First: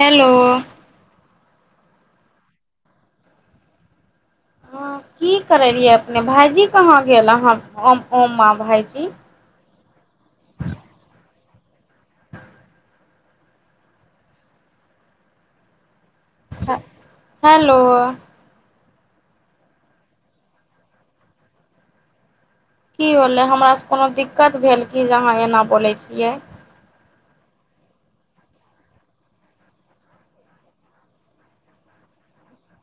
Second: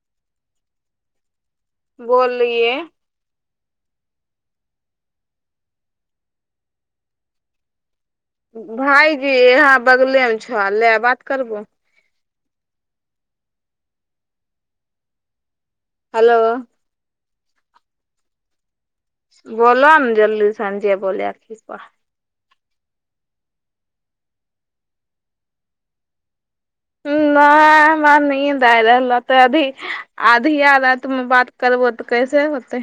hello बोललिये हँ की करै रहियै अपने भाइजी कहाँ गेल अाँ हम भायजी हम बगलेम छौ ला बात करब हेलो हेलो बोल ने जल्दी साँझे बोल आखी प की होलै हमरासँ कोनो दिक्कत भेल क जे अहाँ एना बोलै छियै नहि हमरा नींद आय रहल अधी आधिया राति मे बात करबो तऽ कैसे होते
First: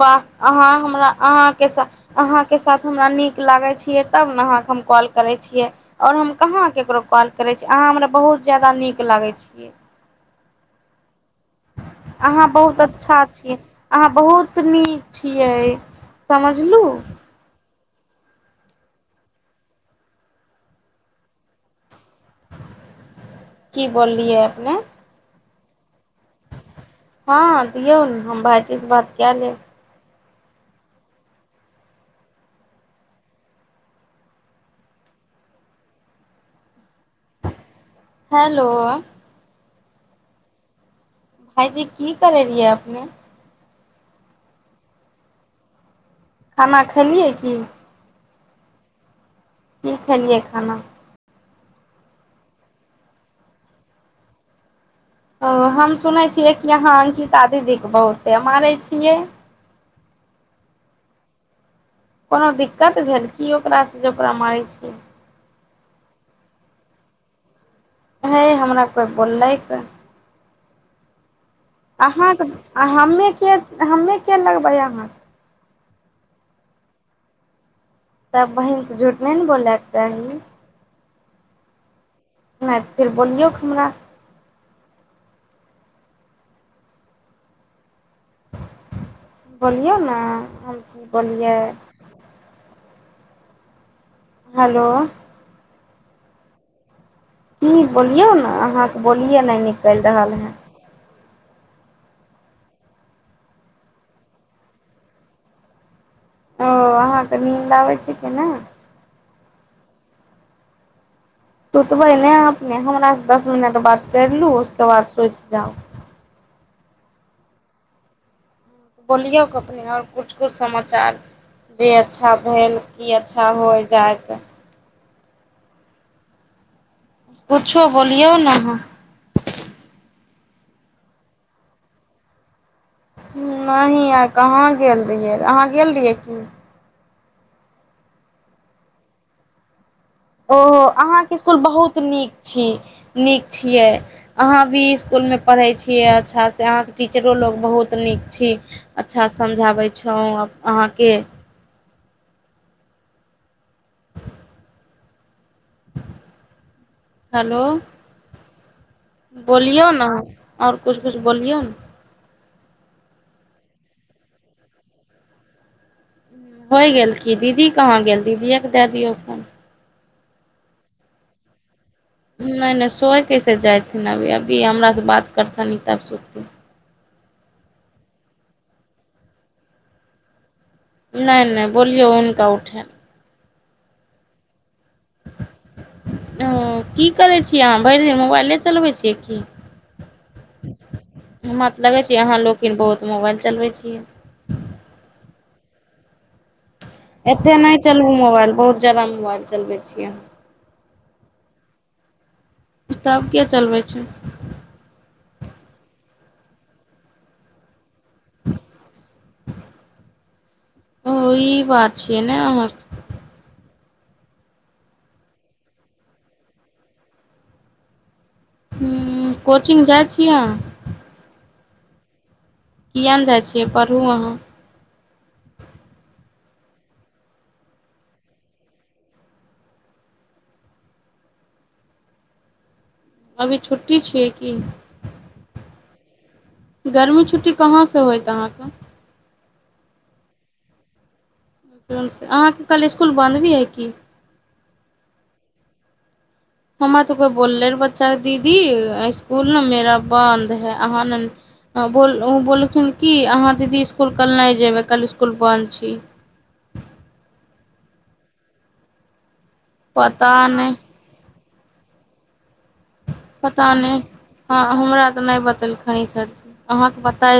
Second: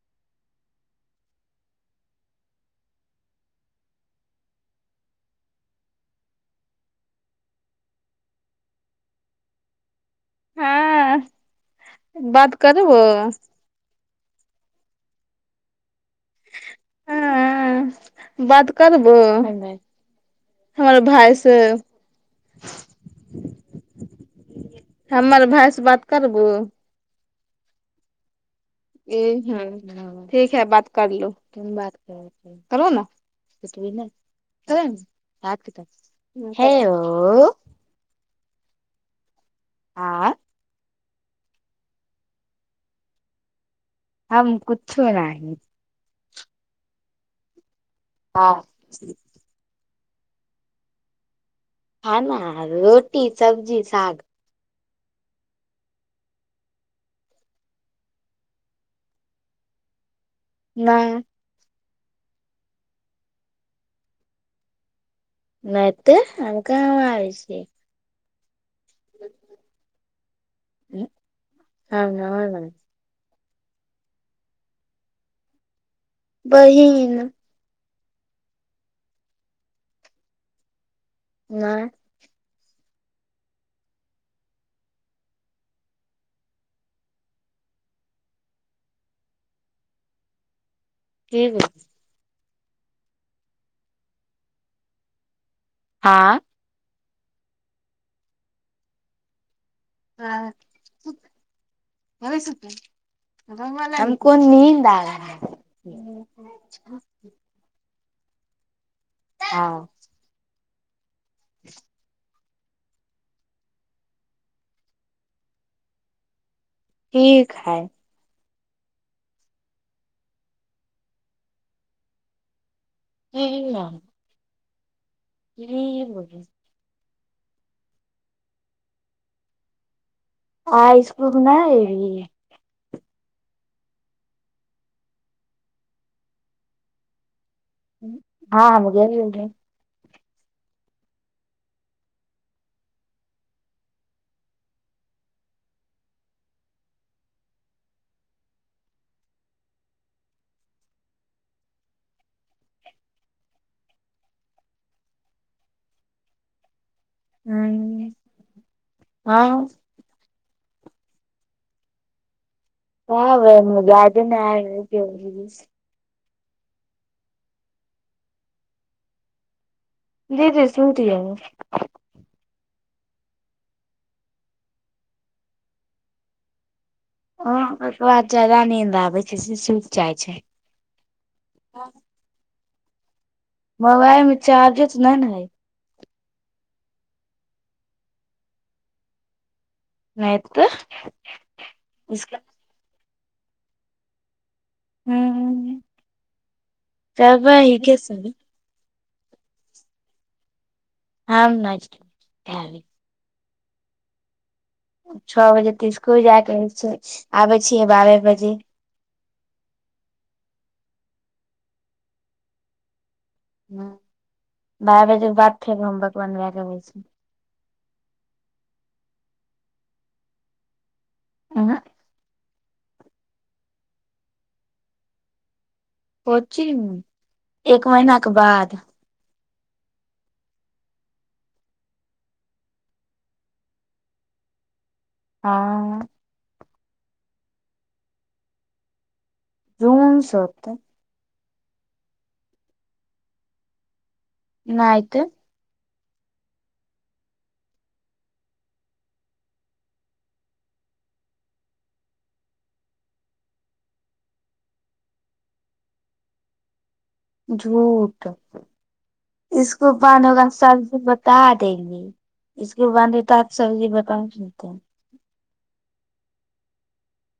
वाह अहाँ हमरा अहाँके साथ अहाँके साथ हमरा नीक लागै छियै तब ने अहाँकेँ हम कॉल करै छियै आओर हम कहाँ ककरो कॉल करै छियै अहाँ हमरा बहुत ज्यादा नीक लागै छियै अ अहाँ बहुत अच्छा छियै अहाँ बहुत कत नीक छियै समझलहुँ ह बात करबो हमर भाय से की बलियै अपने हमर भाय बात करबो हँ दियौ ने हम भ ए ह ठीक है बात करलूात कर ने ह हेलो आँ भाायजी की करै रहियै अपने हम कुछो न खाना खेलियै की हँ की खेलियै खाना खाना रोटी सब्जी साग ओ हम सुनै छियै कि अहाँ अंकिता दीदीके बहुते मारै छियै नहि कोनो दिक्कत भेल की ओकरासँ जे ओकरा मारै छियै नहि ते हम कहाँ आ छै ह हमरा कोइ बोललै तऽ ह अहाँके हमे के हमे के लगबै अहाँ बहि ने तब बहीनसँ झूठ नहि ने बोलयके चाही नहि फेर बोललियौक हमरा बोलिौ ने की बोलियै हेलो आँ की बोलियौ ने अहाँके बोलियै ने न चलि रहल है कोन नीन्द ओ अहाँके नीन्द आबैत छी केना हँ सुतबै ने नहि हमरास से दस मिनट बात कर लू उसके बाद सोति जाउ ठीक है बोलियौक अपने आओर किछु किछु समाचार जे अच्छा भेल ई अच्छा होइ जाइत ह बोै [unintelligible] कुछो बोलियौ ने अहाँ आइ इस्कूल नहि एलिए नहि आइ कहाँ गेल रहियै अहाँ गेल रहियै की हुँ हाँ हम गेल रहियै ओहो अहाँके इस्कूल बहुत नीक छी नीक छियै अहाँ भी इस्कूल मे पढ़ै छियै अच्छासँ अहाँके टीचरो लोक बहुत नीक छी अच्छासँ समझाबै छौँ अहाँके हेलो रहियै हँ बोलियौ न आओर कुछ कुछ बोलियौ न हँ भै गाज ने आ [unintelligible] होइ गेल की दीदी कहाँ गेल दीदिएके दए दियौ फोन जी जी सुनट ह [unintelligible] नहि नहि सोय कैसे जयथिन अभी अभी हमरासँ बात करथिन ई तब सुतथिन हँ ओकरा ज्यादा नींद आबै छै से सुत जाइ छै नहि नहि बोलियौ हुनका उठे मोबाइल मे चार्जरज नै न हइ की करै छियै अहाँ भरि दिन मोबाइले चलबै छियै की नै त नहि ने हइ हमरा त लगे नहि छी तऽ अहाँ लोकिन बहुत मोबाइल चलबै छियै हुँ हूँ एते करबै नहि हिके चलबू सब मोबाइल बहुत ज्यादा मोबाइल चलबै छियै ह नच [unintelligible] तब के चलबै छै छ बजे तऽ इसकुल जायके रहै छै आबै छियै बारह बजे ओ ई बात छियै ने हमर हँ बारह बजे के बाद फेर होमवर्क बनबाके अबै छियै हूँ कोचिंग जाइ छियै अहाँ अं ह किएक नहि जाइ छियै पढ़ू अहाँ कोचिंग एक महिना के बाद अभी छुट्टी छियै की हाँ गर्मी छुट्टी कहाँसँ होयत अहाँके रुमन सत त [unintelligible] जून से अहाँके कल इसकुल बन्द भी हइ की नहितऽ हमरा तऽ कोइ बोललै रहए बच्चाके दीदी आइ इसकुल ने मेरा बन्द हइ अहाँ ने बोल ओ बोललखिन कि अहाँ दीदी इसकुल कल नहि जयबै कल् इसकुल बन्द छी झूठ [unintelligible] इसको बान पता होगा स [unintelligible] नहि [unintelligible] ब द देंगी [unintelligible] पता नहि हँ हमरा तऽ नहि बतेलकै कह सरी अहाँके पता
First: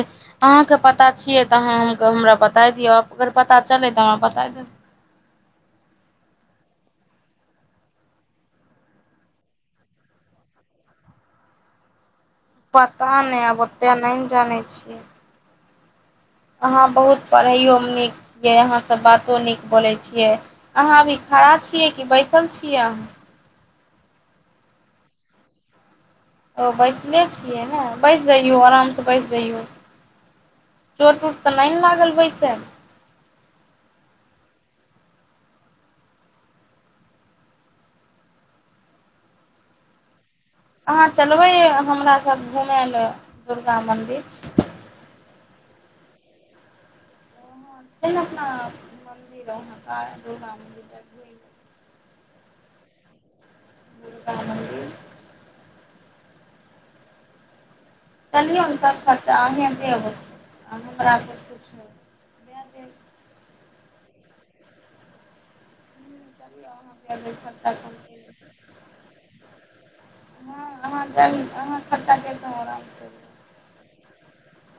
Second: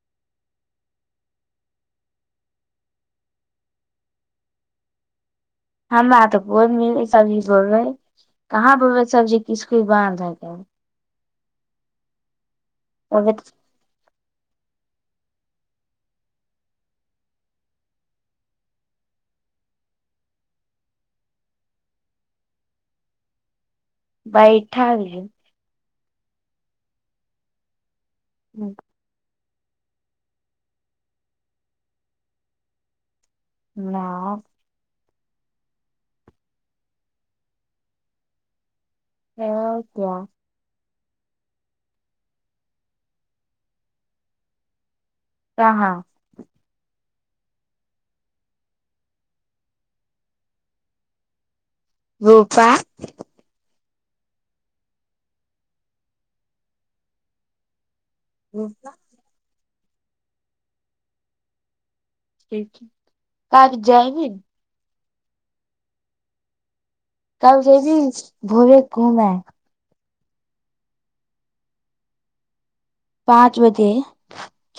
अहाँके पता छियै तऽ अहाँ हम हमरा बताय दिअ अगर पता चलै तऽ हमरा बताय देब [unintelligible] हमरा तऽ कोन मिलै सब्जी बोलबै कहाँ बोलबै सब्जी किस कि बानध है [unintelligible] पता नहि आब ओतेक नहि ने जानै छियै अहाँ बहुत पढ़ैओमे नीक छियै अहाँसभ बातो नीक बोलै छियै अहाँ अभी खड़ा छियै कि बैसल छियै अहाँ बैठल ओ बैसनेे छियै ने बचि जइयऔ आरामसँ बचि जइयऔ चोट उट तऽ नहि ने लागल वैसे न ह कय [unintelligible] अहाँ चलबै हमरा सभ घुमय लेल दुर्गा मन्दिर कहाँ छै ने अपना मन्दिर व दुर्गा [unintelligible] मिर घुम [unintelligible] रूपा का मन्दिर चलियौ न रूपा सब खर्चा अहीं बरा ठीक छै [unintelligible] कराज जैमिन [unintelligible] ह स [inaudible] कब जेबिहीं भोरे घूमे हँ अहाँ [unintelligible] अहाँ खचा आराम [unintelligible] पाँच बजे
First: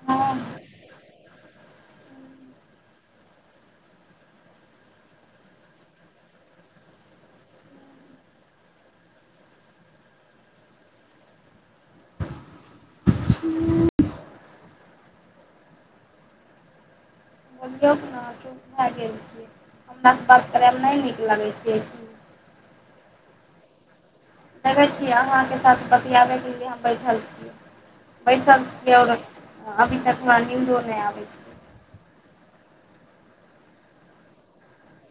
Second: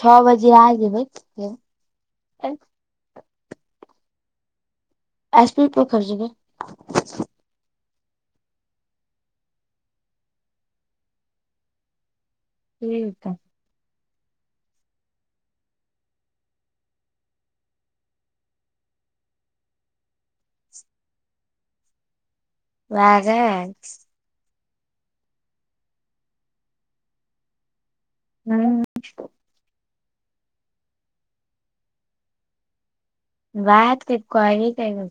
छ हँ बजे आ जेबै एक एस पी पर खर्च गे ठ त बोलियौ ने चुप भए गेल छियै हमरासँ बात करयमे नहि नीक लागै छै ल जा [unintelligible] देखै छियै अहाँके साथ बतियाबयके लिए हम बैठल छी बैसर [unintelligible] अभी तक मे नूदो नहि आ छै बात के कहि के एहिमे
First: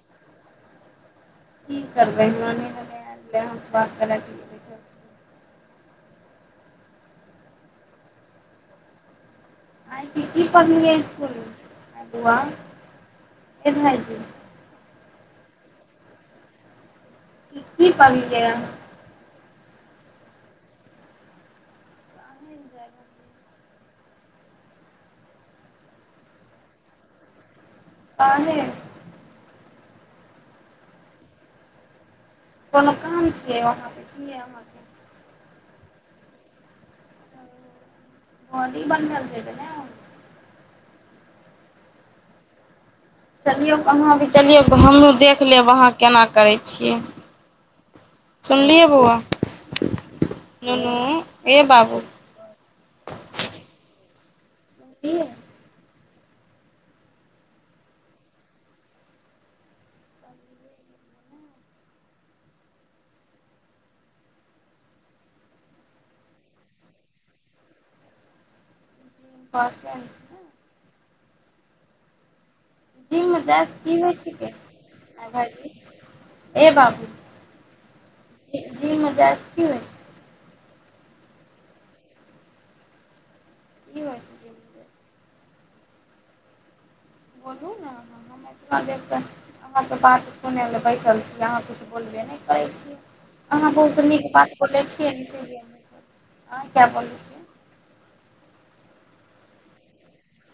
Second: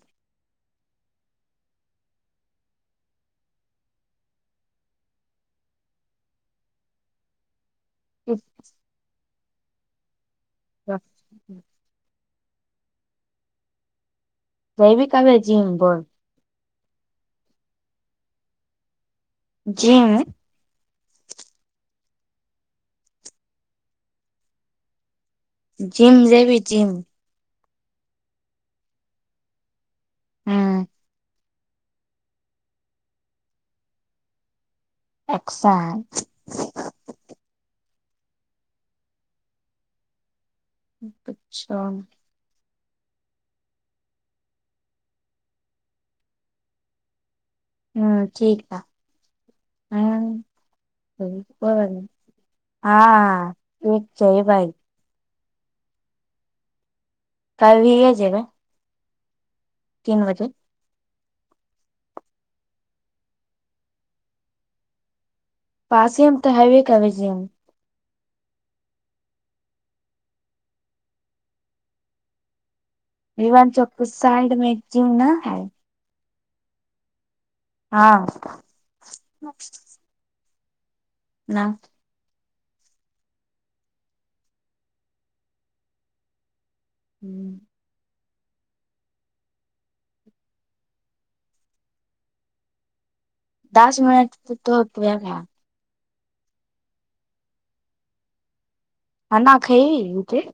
की करबै [unintelligible] ठ [unintelligible] कीी पढ़ले इकूल बुआ ए भइजी दैव कभे जीम बोल क की पके जीम आह एंजॉ करै जिम जेबी जिम आ नहि हँ कोनो काम छियै वहाँपे की य अहाँके अ्सा हँ द बन रहलल छैब ने अच्छा चलियौ कहाँ भी चलियौऽ हमहूँ देख लेब अहाँ केना करै छियै ह ठीक ह सुनलियै बौआ ह नुनू हँ ए बाबू से भइ सहीए कइ भीह छै ग तीन बजे पासियम त हव कवजम पसनच ने जिम मे जाइ हिवान से चौक की के होइ साइड छिकै मे जिम न ए है भाईजी ए बाबू हँ जिममे जाइसँ की होइ छै न क बात छै जबरदस बोलू ने एतना देरसँ अहाँके बात सुनय लेलए बैसल छी अहाँ किछु बोलबे नहि करै छी अहाँ बहुत दस नीक मिनट बात करले तो खाना छियैसी अह क्या बोलै छियै हना खब ओ त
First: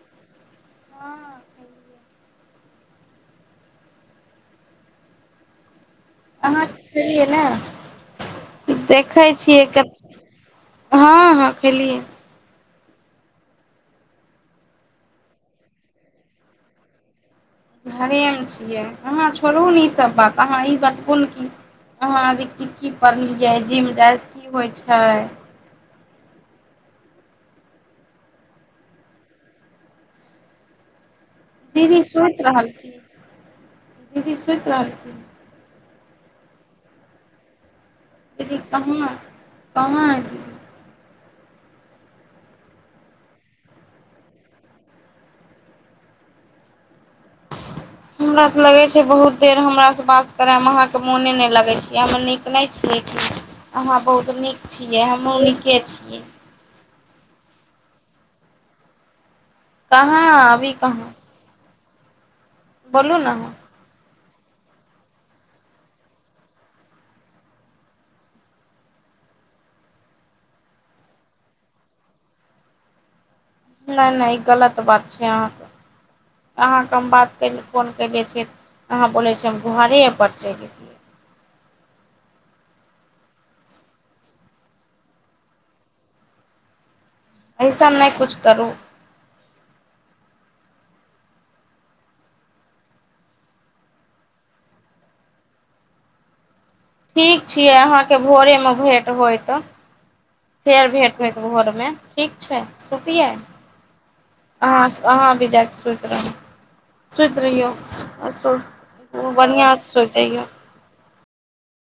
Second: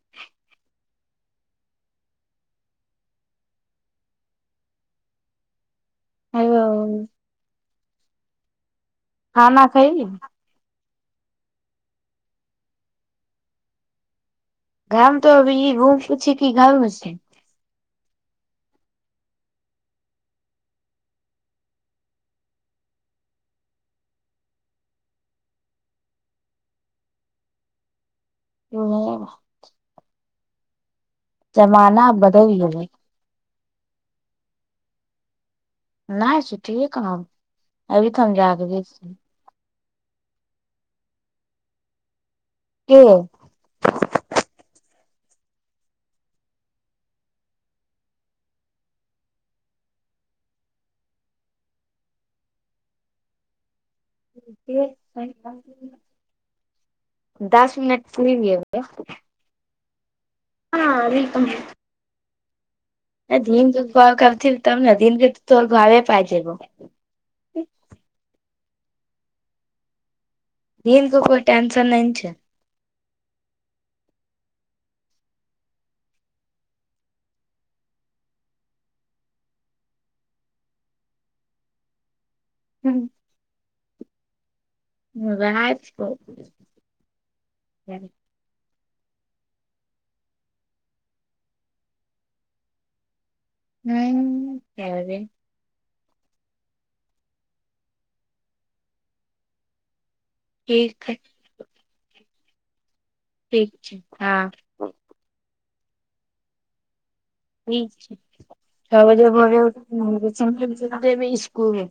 हँ सहि अहाँ छलियै ने देखै छियै खाना क खैबी हँ हँ खेली गाम तऽ अभी हम पूछि की गरमे छै घरेमे छियै अहाँ छोड़ू ने इसभ बात अहाँ ई बतबू ने कि अहाँ अभी की की पढ़लियै जिम जायज की होइ छै ह दीदी सुति बदलि गेलै रहलखिन दीदी सुति रहलखिन नहि सठ कहब अभी तन जााक भ पाँच के हमरा तऽ लगै छै बहुत देर हमरासँ बास करयमे अहाँके मोने नहि लगैत छै हम नीक नहि छियै कि अहाँ बहुत नीक छियै हमहूँ नीके छियै दस मिनट सुरी कहाँ अभी कहाँ बोलू ने अहाँ दीन दु भ तब ने दिनके तऽ तोर घर पाय जेब दीनकनककर टेन्सन नहि छै नहि नहि ई गलत बात छै अहाँके अहाँकेँ हम बात करय फोन कयले छिय अहाँ बोलै छियै हम घरेपर चलि अयतियै ह्म ह वएह कह अइसन नहि किछु करू हू करे ठीक छियै अहाँके भोरेमे भेट होय तऽ फेर ठीक भेंट होत भोरमे ठीक छै सुती है ठीक छै हँ अाँ अहाँ भीज सत रह ठीक छै ह जे बढ़िआँ से सुति जइयौ भ इकुल [inaudible]